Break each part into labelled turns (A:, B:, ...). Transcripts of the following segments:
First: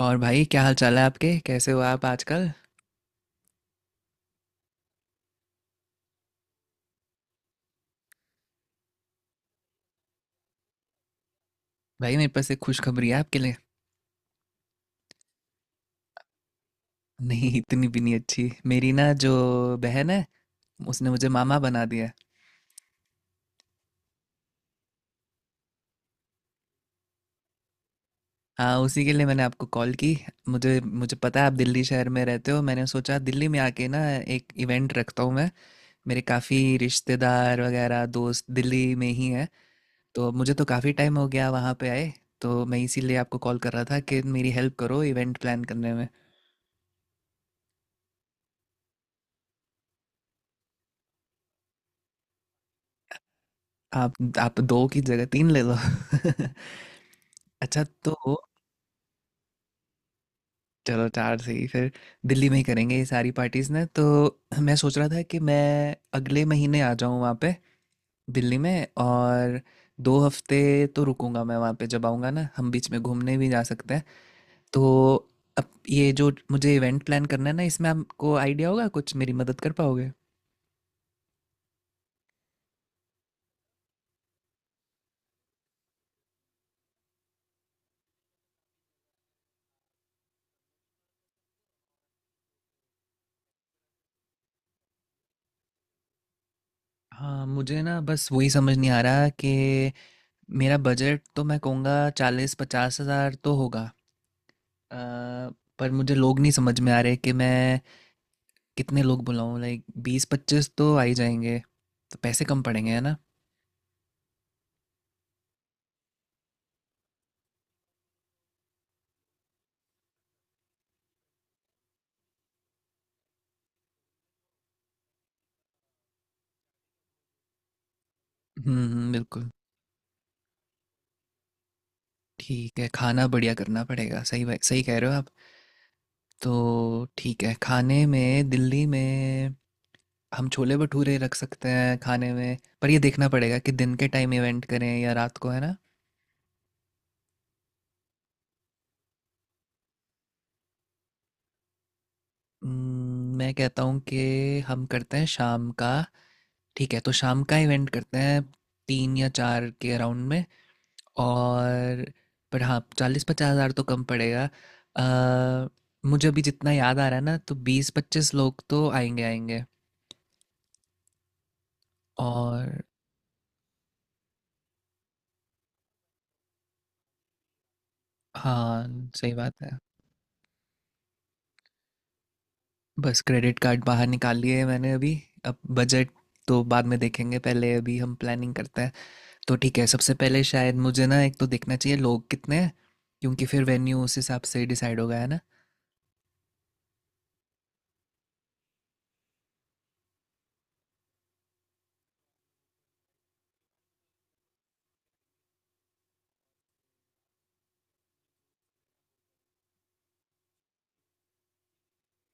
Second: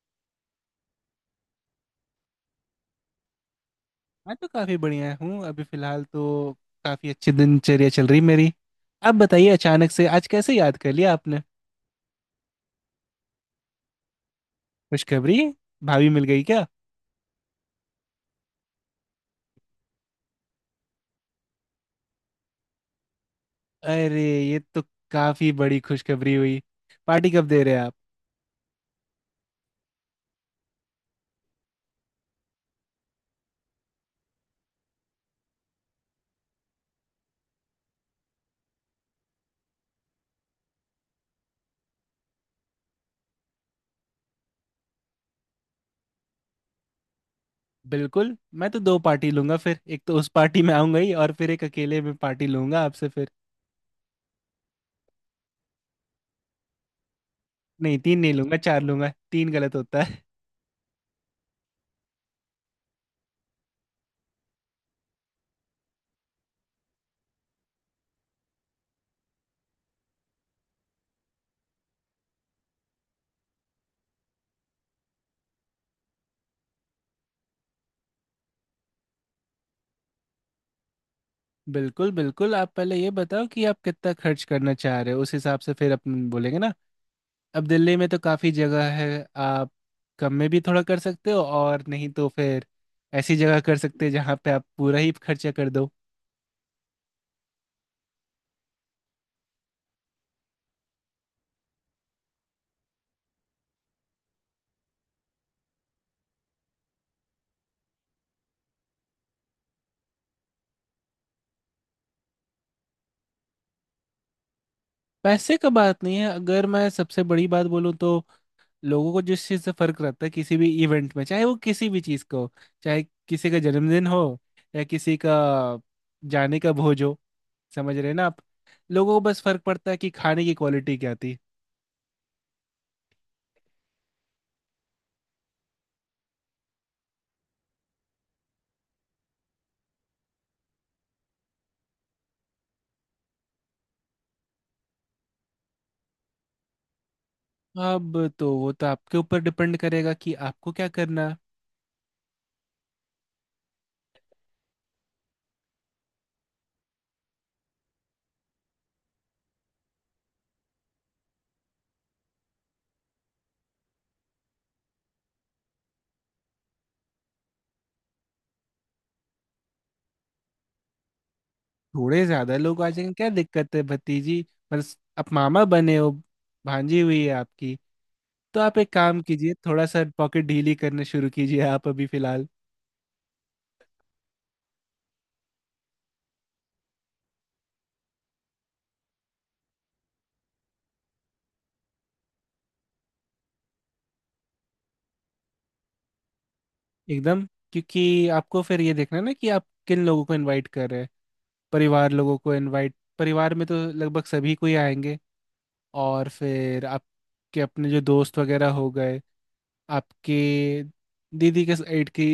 A: और भाई क्या हाल चाल है आपके कैसे हो आप आजकल।
B: मैं तो काफी बढ़िया हूँ अभी फिलहाल तो काफी अच्छी दिनचर्या चल रही मेरी। आप बताइए अचानक से आज कैसे याद कर लिया आपने।
A: भाई मेरे पास एक खुशखबरी है आपके लिए।
B: खुशखबरी? भाभी मिल गई क्या?
A: नहीं इतनी भी नहीं अच्छी मेरी ना जो बहन है उसने मुझे मामा बना दिया है।
B: अरे ये तो काफी बड़ी खुशखबरी हुई। पार्टी कब दे रहे हैं आप?
A: हाँ उसी के लिए मैंने आपको कॉल की। मुझे मुझे पता है आप दिल्ली शहर में रहते हो मैंने सोचा दिल्ली में आके ना एक इवेंट रखता हूँ मैं। मेरे काफ़ी रिश्तेदार वगैरह दोस्त दिल्ली में ही हैं तो मुझे तो काफ़ी टाइम हो गया वहाँ पे आए। तो मैं इसीलिए आपको कॉल कर रहा था कि मेरी हेल्प करो इवेंट प्लान करने में।
B: बिल्कुल। मैं तो दो पार्टी लूंगा फिर, एक तो उस पार्टी में आऊंगा ही और फिर एक अकेले में पार्टी लूंगा आपसे फिर।
A: आप आप दो की जगह तीन ले लो। अच्छा
B: नहीं
A: तो
B: तीन नहीं लूंगा, चार लूंगा। तीन गलत होता है।
A: चलो चार से ही फिर दिल्ली में ही करेंगे ये सारी पार्टीज ना। तो मैं सोच रहा था कि मैं अगले महीने आ जाऊँ वहाँ पे दिल्ली में, और 2 हफ्ते तो रुकूंगा मैं वहाँ पे। जब आऊँगा ना हम बीच में घूमने भी जा सकते हैं। तो अब ये जो मुझे इवेंट प्लान करना है ना इसमें आपको आइडिया होगा कुछ, मेरी मदद कर पाओगे?
B: बिल्कुल बिल्कुल। आप पहले ये बताओ कि आप कितना खर्च करना चाह रहे हो, उस हिसाब से फिर अपन बोलेंगे ना। अब दिल्ली में तो काफ़ी जगह है। आप कम में भी थोड़ा कर सकते हो और नहीं तो फिर ऐसी जगह कर सकते हैं जहाँ पे आप पूरा ही खर्चा कर दो।
A: हाँ मुझे ना बस वही समझ नहीं आ रहा कि मेरा बजट तो मैं कहूँगा 40-50 हज़ार तो होगा। अ, पर मुझे लोग नहीं समझ में आ रहे कि मैं कितने लोग बुलाऊँ। लाइक 20-25 तो आ ही जाएँगे। तो पैसे कम पड़ेंगे, है ना?
B: पैसे का बात नहीं है, अगर मैं सबसे बड़ी बात बोलूँ तो लोगों को जिस चीज़ से फ़र्क रहता है किसी भी इवेंट में, चाहे वो किसी भी चीज़ को, चाहे किसी का जन्मदिन हो या किसी का जाने का भोज हो, समझ रहे हैं ना आप।
A: हुँ, हुँ,
B: लोगों को बस
A: बिल्कुल।
B: फ़र्क पड़ता है कि खाने की क्वालिटी क्या थी।
A: ठीक है, खाना बढ़िया करना पड़ेगा। सही ब सही कह रहे हो आप। तो ठीक है, खाने में दिल्ली में हम छोले-भटूरे रख सकते हैं खाने में, पर ये देखना पड़ेगा कि दिन के टाइम इवेंट करें या रात को, है ना?
B: अब तो वो तो आपके ऊपर डिपेंड करेगा कि आपको क्या करना है।
A: मैं कहता हूँ कि हम करते हैं शाम का। ठीक है, तो शाम का इवेंट करते हैं 3 या 4 के अराउंड में। और पर हाँ 40-50 हज़ार तो कम पड़ेगा। अ, मुझे अभी जितना याद आ रहा है ना तो 20-25 लोग तो आएंगे आएंगे।
B: थोड़े ज्यादा लोग
A: और
B: आ जाएंगे, क्या दिक्कत है भतीजी। बस आप मामा बने हो, भांजी हुई है आपकी। तो आप
A: हाँ
B: एक काम
A: सही बात
B: कीजिए,
A: है।
B: थोड़ा सा पॉकेट ढीली करने शुरू कीजिए आप अभी फिलहाल।
A: बस क्रेडिट कार्ड बाहर निकाल लिए है मैंने अभी। अब बजट तो बाद में देखेंगे, पहले अभी हम प्लानिंग करते हैं। तो ठीक है सबसे पहले शायद मुझे ना एक तो देखना चाहिए लोग कितने हैं, क्योंकि फिर वेन्यू उस हिसाब से डिसाइड होगा, है ना?
B: एकदम। क्योंकि आपको फिर ये देखना है ना कि आप किन लोगों को इनवाइट कर रहे हैं। परिवार लोगों को इनवाइट, परिवार में तो लगभग सभी कोई आएंगे, और फिर आपके अपने जो दोस्त वगैरह हो गए, आपके दीदी के साइड की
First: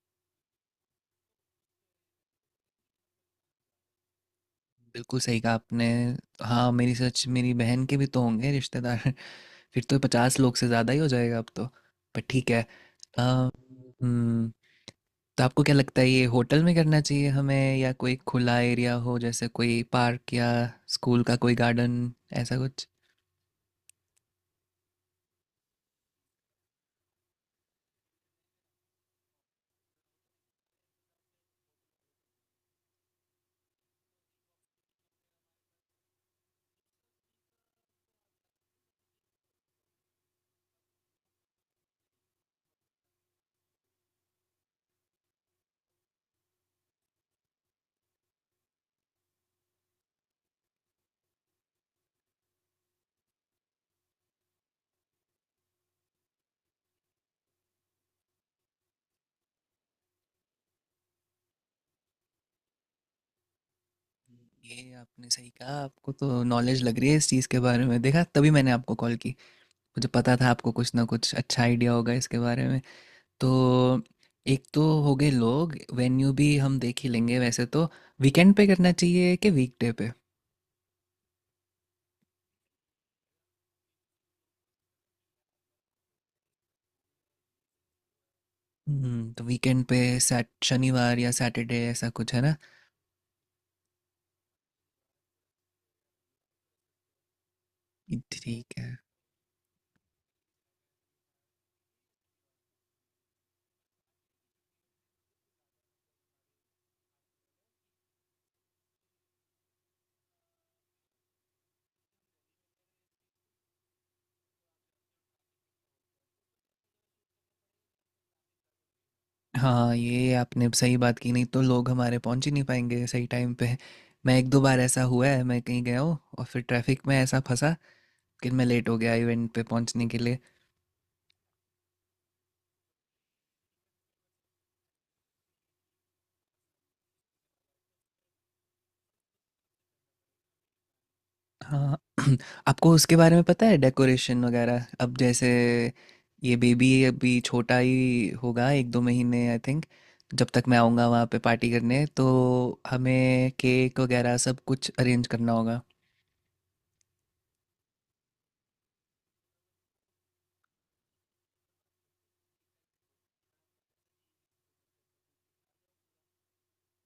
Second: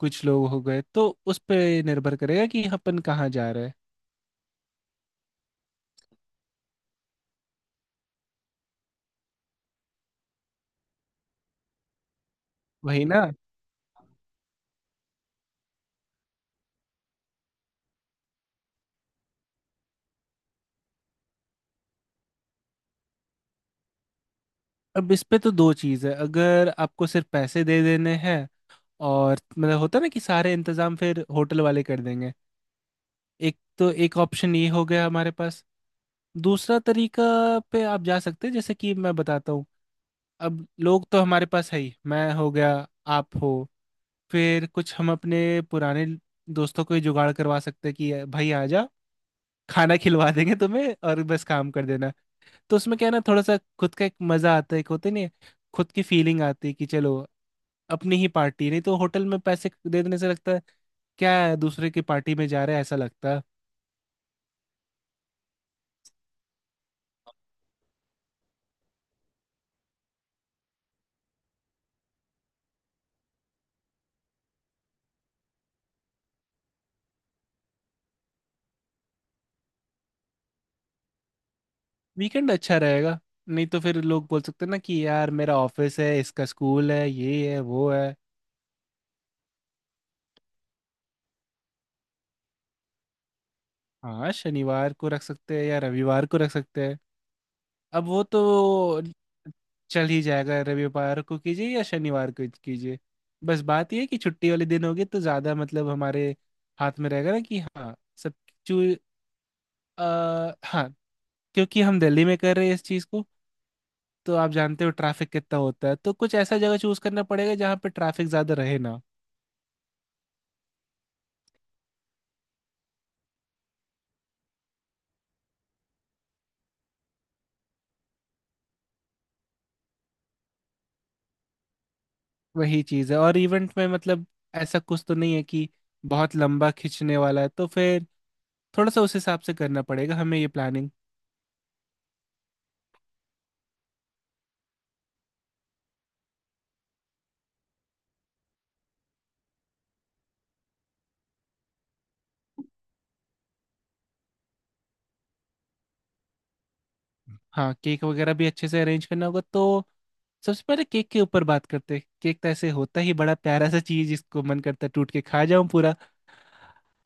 B: कुछ लोग हो गए, तो उस पे निर्भर करेगा कि अपन कहाँ जा रहे हैं।
A: बिल्कुल सही कहा आपने। हाँ मेरी सच मेरी बहन के भी तो होंगे रिश्तेदार। फिर तो 50 लोग से ज़्यादा ही हो जाएगा अब तो। पर ठीक है।
B: वही
A: अ,
B: ना।
A: हम्म, तो आपको क्या लगता है ये होटल में करना चाहिए हमें या कोई खुला एरिया हो, जैसे कोई पार्क या स्कूल का कोई गार्डन, ऐसा कुछ?
B: अब इस पे तो दो चीज़ है। अगर आपको सिर्फ पैसे दे देने हैं और मतलब होता है ना कि सारे इंतजाम फिर होटल वाले कर देंगे, एक तो एक ऑप्शन ये हो गया हमारे पास। दूसरा तरीका पे आप जा सकते हैं, जैसे कि मैं बताता हूँ। अब लोग तो हमारे पास है ही, मैं हो गया, आप हो, फिर कुछ हम अपने पुराने दोस्तों को ही जुगाड़ करवा सकते हैं कि भाई आ जा, खाना खिलवा देंगे तुम्हें और बस काम कर देना। तो उसमें क्या है ना, थोड़ा सा खुद का एक मजा आता है, एक होते नहीं है, खुद की फीलिंग आती है कि चलो अपनी ही पार्टी। नहीं तो होटल में पैसे दे देने से लगता है क्या है, दूसरे की पार्टी में जा रहे हैं ऐसा लगता है।
A: ये आपने सही कहा, आपको तो नॉलेज लग रही है इस चीज़ के बारे में, देखा तभी मैंने आपको कॉल की। मुझे पता था आपको कुछ ना कुछ अच्छा आइडिया होगा इसके बारे में। तो एक तो हो गए लोग, वेन्यू भी हम देख ही लेंगे वैसे तो। वीकेंड पे करना चाहिए कि वीकडे पे?
B: वीकेंड अच्छा रहेगा। नहीं तो फिर लोग बोल सकते हैं ना कि यार मेरा ऑफिस है, इसका स्कूल है, ये है वो है।
A: तो वीकेंड पे, सैट शनिवार या सैटरडे ऐसा कुछ, है ना?
B: हाँ शनिवार को रख सकते हैं या रविवार को रख सकते हैं। अब
A: ये
B: वो
A: ठीक है।
B: तो चल ही जाएगा, रविवार को कीजिए या शनिवार को कीजिए। बस बात ये है कि छुट्टी वाले दिन होगी तो ज़्यादा मतलब हमारे हाथ में रहेगा ना कि हाँ सब। चू हाँ। क्योंकि हम दिल्ली में कर रहे हैं इस चीज़ को, तो आप जानते हो ट्रैफिक कितना होता है। तो कुछ ऐसा जगह चूज करना पड़ेगा जहाँ पे ट्रैफिक ज्यादा रहे ना।
A: हाँ ये आपने सही बात की, नहीं तो लोग हमारे पहुंच ही नहीं पाएंगे सही टाइम पे। मैं एक दो बार ऐसा हुआ है मैं कहीं गया हूँ और फिर ट्रैफिक में ऐसा फंसा कि मैं लेट हो गया इवेंट पे पहुंचने के लिए।
B: वही चीज है। और इवेंट में मतलब ऐसा कुछ तो नहीं है कि बहुत लंबा खींचने वाला है, तो फिर थोड़ा सा उस हिसाब से करना पड़ेगा हमें ये प्लानिंग।
A: हाँ आपको उसके बारे में पता है डेकोरेशन वगैरह? अब जैसे ये बेबी अभी छोटा ही होगा, एक दो महीने आई थिंक, जब तक मैं आऊँगा वहाँ पे पार्टी करने। तो हमें केक वगैरह सब कुछ अरेंज करना होगा।
B: हाँ केक वगैरह भी अच्छे से अरेंज करना होगा, तो सबसे पहले केक के ऊपर बात करते हैं। केक तो ऐसे होता ही बड़ा प्यारा सा चीज जिसको मन करता है टूट के खा जाऊं पूरा।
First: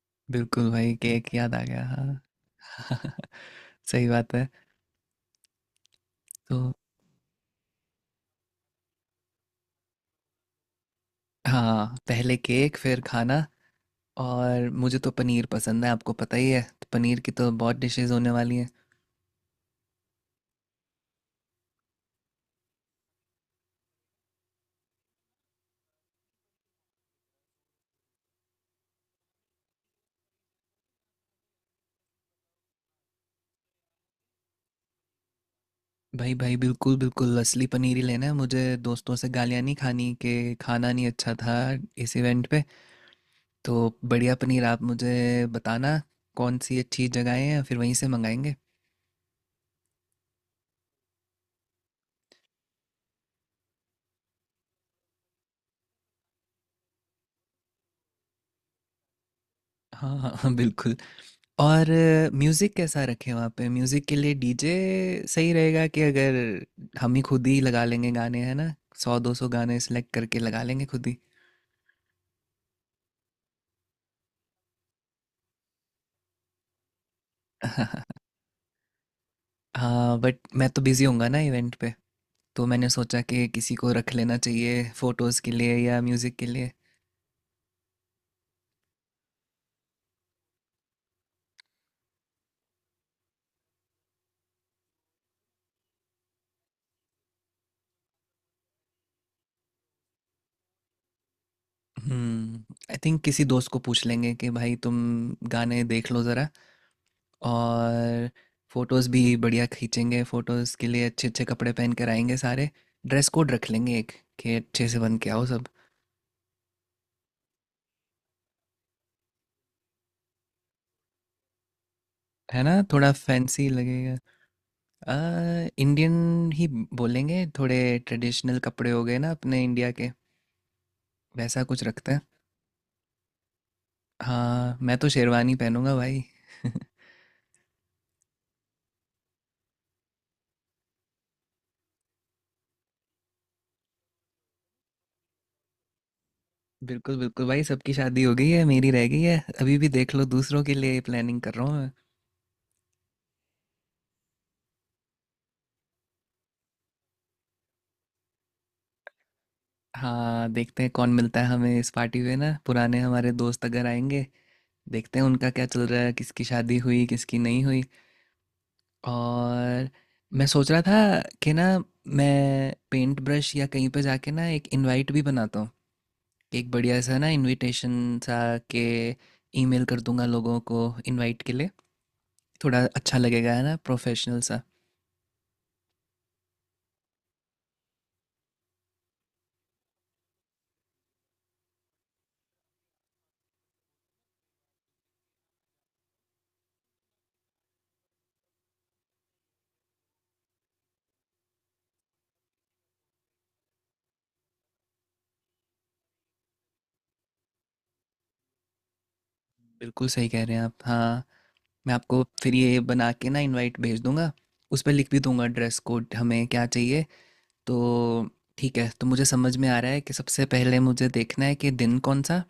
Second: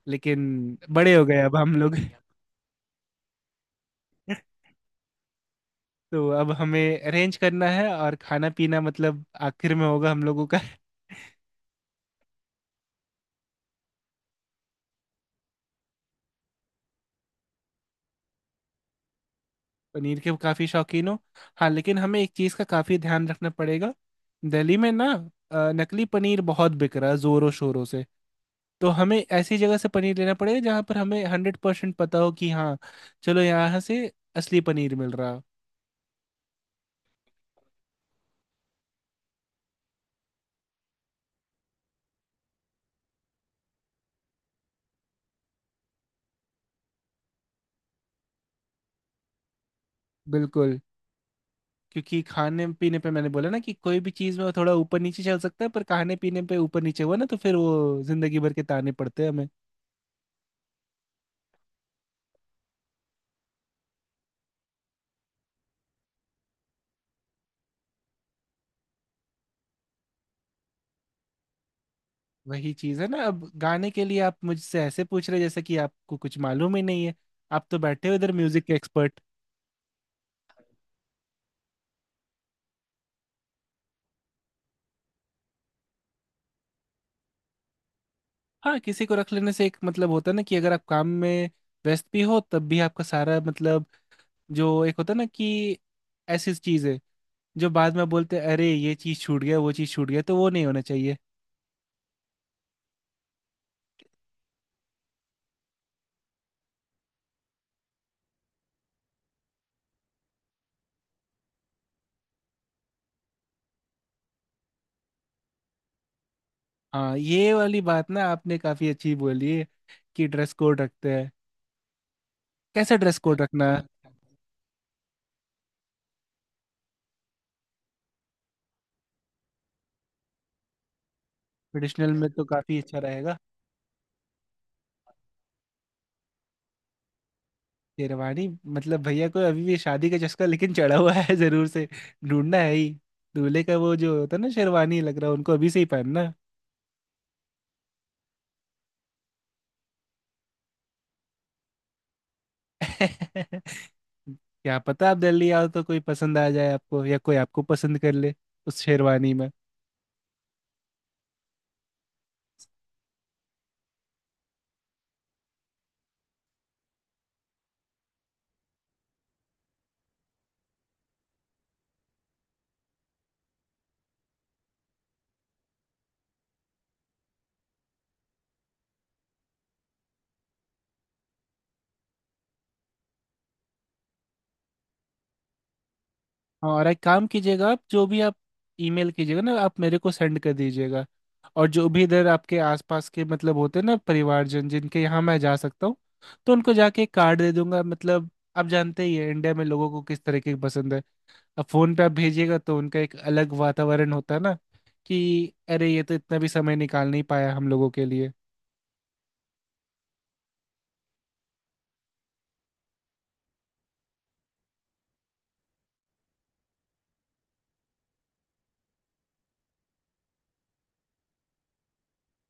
B: लेकिन
A: बिल्कुल भाई
B: बड़े हो
A: केक
B: गए
A: याद
B: अब
A: आ
B: हम
A: गया
B: लोग।
A: हाँ। सही बात है।
B: तो अब
A: तो
B: हमें अरेंज करना है, और खाना पीना मतलब आखिर में होगा हम लोगों का।
A: हाँ पहले केक फिर खाना। और मुझे तो पनीर पसंद है, आपको पता ही है, तो पनीर की तो बहुत डिशेस होने वाली हैं।
B: पनीर के काफी शौकीन हो। हाँ लेकिन हमें एक चीज का काफी ध्यान रखना पड़ेगा। दिल्ली में ना नकली पनीर बहुत बिक रहा है जोरों शोरों से। तो हमें ऐसी जगह से पनीर लेना पड़ेगा जहाँ पर हमें 100% पता हो कि हाँ चलो यहाँ से असली पनीर मिल रहा।
A: भाई भाई बिल्कुल बिल्कुल असली पनीर ही लेना है मुझे। दोस्तों से गालियाँ नहीं खानी कि खाना नहीं अच्छा था इस इवेंट पे। तो बढ़िया पनीर आप मुझे बताना कौन सी अच्छी जगहें हैं, फिर वहीं से मंगाएंगे।
B: बिल्कुल। क्योंकि खाने पीने पे मैंने बोला ना कि कोई भी चीज़ में थोड़ा ऊपर नीचे चल सकता है, पर खाने पीने पे ऊपर नीचे हुआ ना तो फिर वो जिंदगी भर के ताने पड़ते हैं हमें।
A: हाँ हाँ हाँ बिल्कुल। और म्यूज़िक कैसा रखें वहाँ पे? म्यूज़िक के लिए डीजे सही रहेगा कि अगर हम ही खुद ही लगा लेंगे गाने, है ना? 100-200 गाने सेलेक्ट करके लगा लेंगे खुद ही।
B: वही चीज है ना। अब गाने के लिए आप मुझसे ऐसे पूछ रहे जैसे कि आपको कुछ मालूम ही नहीं है। आप तो बैठे हो इधर म्यूजिक के एक्सपर्ट।
A: हाँ बट मैं तो बिज़ी होऊंगा ना इवेंट पे, तो मैंने सोचा कि किसी को रख लेना चाहिए फोटोज़ के लिए या म्यूज़िक के लिए।
B: हाँ किसी को रख लेने से एक मतलब होता है ना कि अगर आप काम में व्यस्त भी हो तब भी आपका सारा मतलब, जो एक होता है ना कि ऐसी चीज है जो बाद में बोलते हैं अरे ये चीज छूट गया वो चीज छूट गया, तो वो नहीं होना चाहिए।
A: हम्म आई थिंक किसी दोस्त को पूछ लेंगे कि भाई तुम गाने देख लो ज़रा। और फोटोज़ भी बढ़िया खींचेंगे, फोटोज़ के लिए अच्छे अच्छे कपड़े पहन कर आएंगे सारे। ड्रेस कोड रख लेंगे एक कि अच्छे से बन के आओ सब।
B: हाँ ये वाली बात ना आपने काफी अच्छी बोली है, कि ड्रेस कोड रखते हैं।
A: है ना,
B: कैसा
A: थोड़ा
B: ड्रेस कोड
A: फैंसी
B: रखना है?
A: लगेगा। इंडियन ही बोलेंगे, थोड़े ट्रेडिशनल कपड़े हो गए ना अपने इंडिया के, वैसा कुछ रखते
B: ट्रेडिशनल
A: हैं।
B: में तो काफी अच्छा रहेगा।
A: हाँ मैं तो शेरवानी पहनूंगा भाई।
B: शेरवानी? मतलब भैया को अभी भी शादी का चस्का लेकिन चढ़ा हुआ है जरूर से। ढूंढना है ही दूल्हे का वो जो होता है ना, शेरवानी लग रहा है उनको अभी से ही पहनना।
A: बिल्कुल बिल्कुल भाई सबकी शादी हो गई है, मेरी रह गई है, अभी भी देख लो दूसरों के लिए प्लानिंग कर रहा हूँ मैं।
B: क्या पता आप दिल्ली आओ तो कोई पसंद आ जाए आपको या कोई आपको पसंद कर ले उस शेरवानी में।
A: हाँ देखते हैं कौन मिलता है हमें इस पार्टी में ना, पुराने हमारे दोस्त अगर आएंगे देखते हैं उनका क्या चल रहा है, किसकी शादी हुई किसकी नहीं हुई। और मैं सोच रहा था कि ना मैं पेंट ब्रश या कहीं पे जाके ना एक इनवाइट भी बनाता हूँ, एक बढ़िया सा ना इनविटेशन सा के ईमेल कर दूंगा लोगों को इनवाइट के लिए। थोड़ा अच्छा लगेगा है ना प्रोफेशनल सा।
B: और एक काम कीजिएगा, आप जो भी आप ईमेल कीजिएगा ना आप मेरे को सेंड कर दीजिएगा। और जो भी इधर आपके आसपास के मतलब होते हैं ना परिवारजन जिनके यहाँ मैं जा सकता हूँ, तो उनको जाके एक कार्ड दे दूंगा मतलब। आप जानते ही है इंडिया में लोगों को किस तरीके की पसंद है। अब फोन पे आप भेजिएगा तो उनका एक अलग वातावरण होता है ना कि अरे ये तो इतना भी समय निकाल नहीं पाया हम लोगों के लिए।
A: बिल्कुल सही कह रहे हैं आप हाँ। मैं आपको फिर ये बना के ना इनवाइट भेज दूंगा, उस पर लिख भी दूंगा ड्रेस कोड हमें क्या चाहिए। तो ठीक है, तो मुझे समझ में आ रहा है कि सबसे पहले मुझे देखना है कि दिन कौन सा,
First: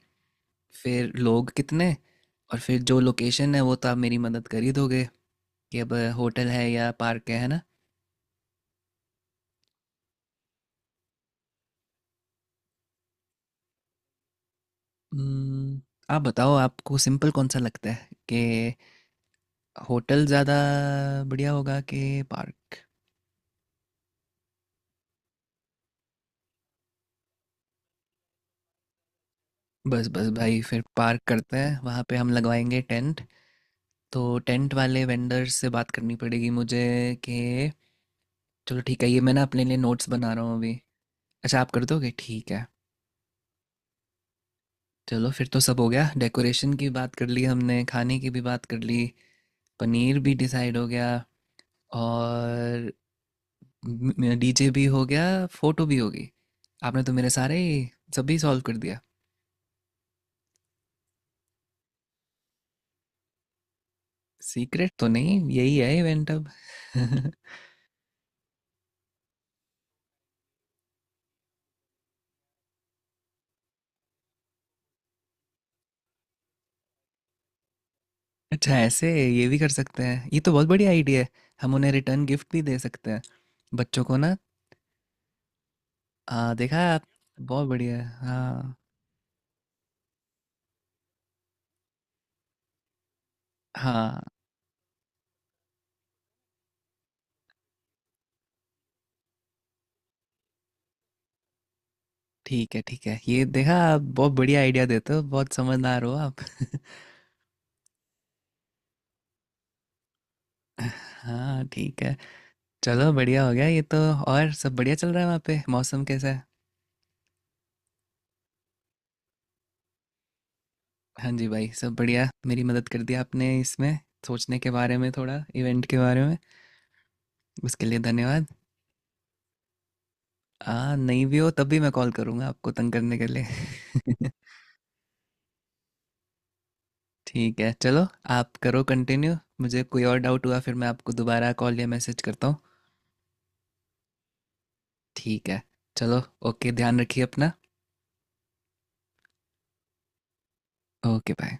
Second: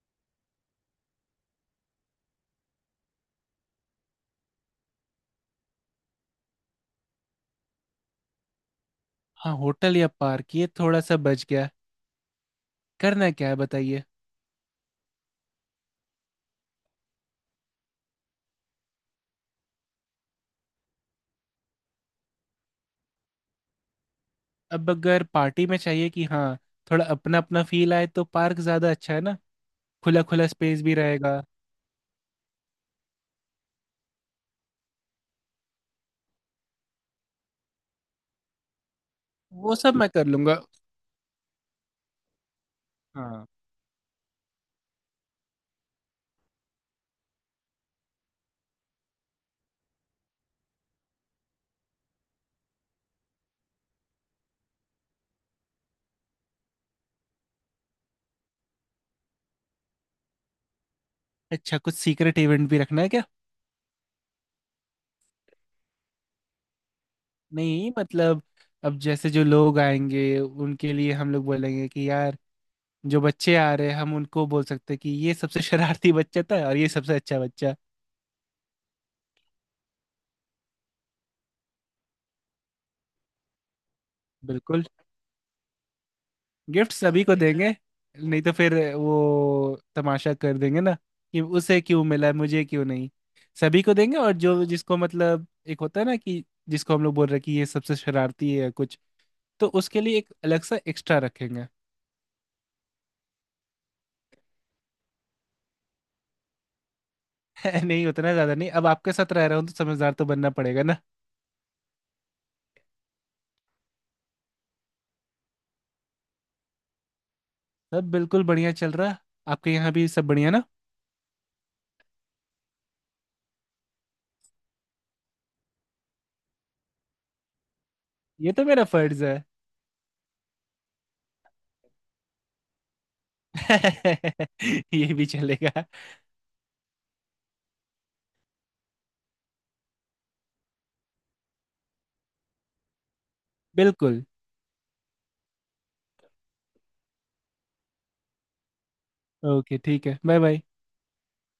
A: फिर लोग कितने, और फिर जो लोकेशन है वो तो आप मेरी मदद कर ही दोगे कि अब होटल है या पार्क है ना?
B: हाँ होटल या पार्क ये थोड़ा सा बच गया। करना क्या है बताइए।
A: हम्म, आप बताओ आपको सिंपल कौन सा लगता है कि होटल ज़्यादा बढ़िया होगा कि पार्क?
B: अब अगर पार्टी में चाहिए कि हाँ थोड़ा अपना अपना फील आए तो पार्क ज्यादा अच्छा है ना।
A: बस
B: खुला
A: बस
B: खुला
A: भाई फिर
B: स्पेस भी
A: पार्क
B: रहेगा।
A: करते हैं, वहाँ पे हम लगवाएंगे टेंट। तो टेंट वाले वेंडर से बात करनी पड़ेगी मुझे कि चलो ठीक है, ये मैं ना अपने
B: वो
A: लिए
B: सब
A: नोट्स
B: मैं कर
A: बना रहा हूँ
B: लूंगा।
A: अभी। अच्छा आप कर दोगे, ठीक है।
B: हाँ।
A: चलो फिर तो सब हो गया, डेकोरेशन की बात कर ली हमने, खाने की भी बात कर ली, पनीर भी डिसाइड हो गया, और डीजे भी हो गया, फोटो भी होगी। आपने तो मेरे सारे सभी सॉल्व कर दिया।
B: अच्छा कुछ सीक्रेट इवेंट भी रखना है क्या?
A: सीक्रेट तो नहीं, यही है इवेंट अब।
B: नहीं मतलब अब जैसे जो लोग आएंगे उनके लिए हम लोग बोलेंगे कि यार जो बच्चे आ रहे हैं हम उनको बोल सकते हैं कि ये सबसे शरारती बच्चा था और ये सबसे अच्छा बच्चा।
A: अच्छा ऐसे ये भी कर सकते हैं, ये तो बहुत बढ़िया आइडिया है। हम उन्हें रिटर्न गिफ्ट भी दे सकते हैं बच्चों को ना।
B: बिल्कुल।
A: देखा
B: गिफ्ट
A: आप?
B: सभी को
A: बहुत
B: देंगे।
A: बढ़िया।
B: नहीं तो
A: हाँ,
B: फिर वो तमाशा कर देंगे ना कि उसे क्यों मिला मुझे क्यों नहीं। सभी को देंगे,
A: हाँ,
B: और जो जिसको मतलब एक होता है ना कि जिसको हम लोग बोल रहे हैं कि ये सबसे शरारती है या कुछ, तो उसके लिए एक अलग सा एक्स्ट्रा रखेंगे।
A: ठीक है, ठीक है। ये देखा आप बहुत बढ़िया आइडिया देते हो, बहुत समझदार हो आप।
B: नहीं उतना ज्यादा नहीं। अब आपके साथ रह रहा हूँ तो समझदार तो बनना पड़ेगा ना।
A: हाँ, ठीक है। चलो बढ़िया हो गया ये तो। और सब बढ़िया चल रहा है वहाँ पे? मौसम कैसा है?
B: सब बिल्कुल बढ़िया चल रहा। आपके यहाँ भी सब बढ़िया ना।
A: हाँ जी भाई, सब बढ़िया। मेरी मदद कर दी आपने इसमें सोचने के बारे में थोड़ा, इवेंट के बारे में। उसके लिए धन्यवाद।
B: ये तो मेरा फर्ज है।
A: नहीं भी हो तब भी मैं कॉल करूँगा आपको तंग करने के लिए।
B: ये भी चलेगा।
A: ठीक है, चलो आप करो कंटिन्यू। मुझे कोई और डाउट हुआ फिर मैं आपको दोबारा कॉल या मैसेज करता हूँ।
B: बिल्कुल।
A: ठीक है, चलो, ओके, ध्यान रखिए अपना।
B: ओके ठीक है बाय बाय।
A: Okay bye.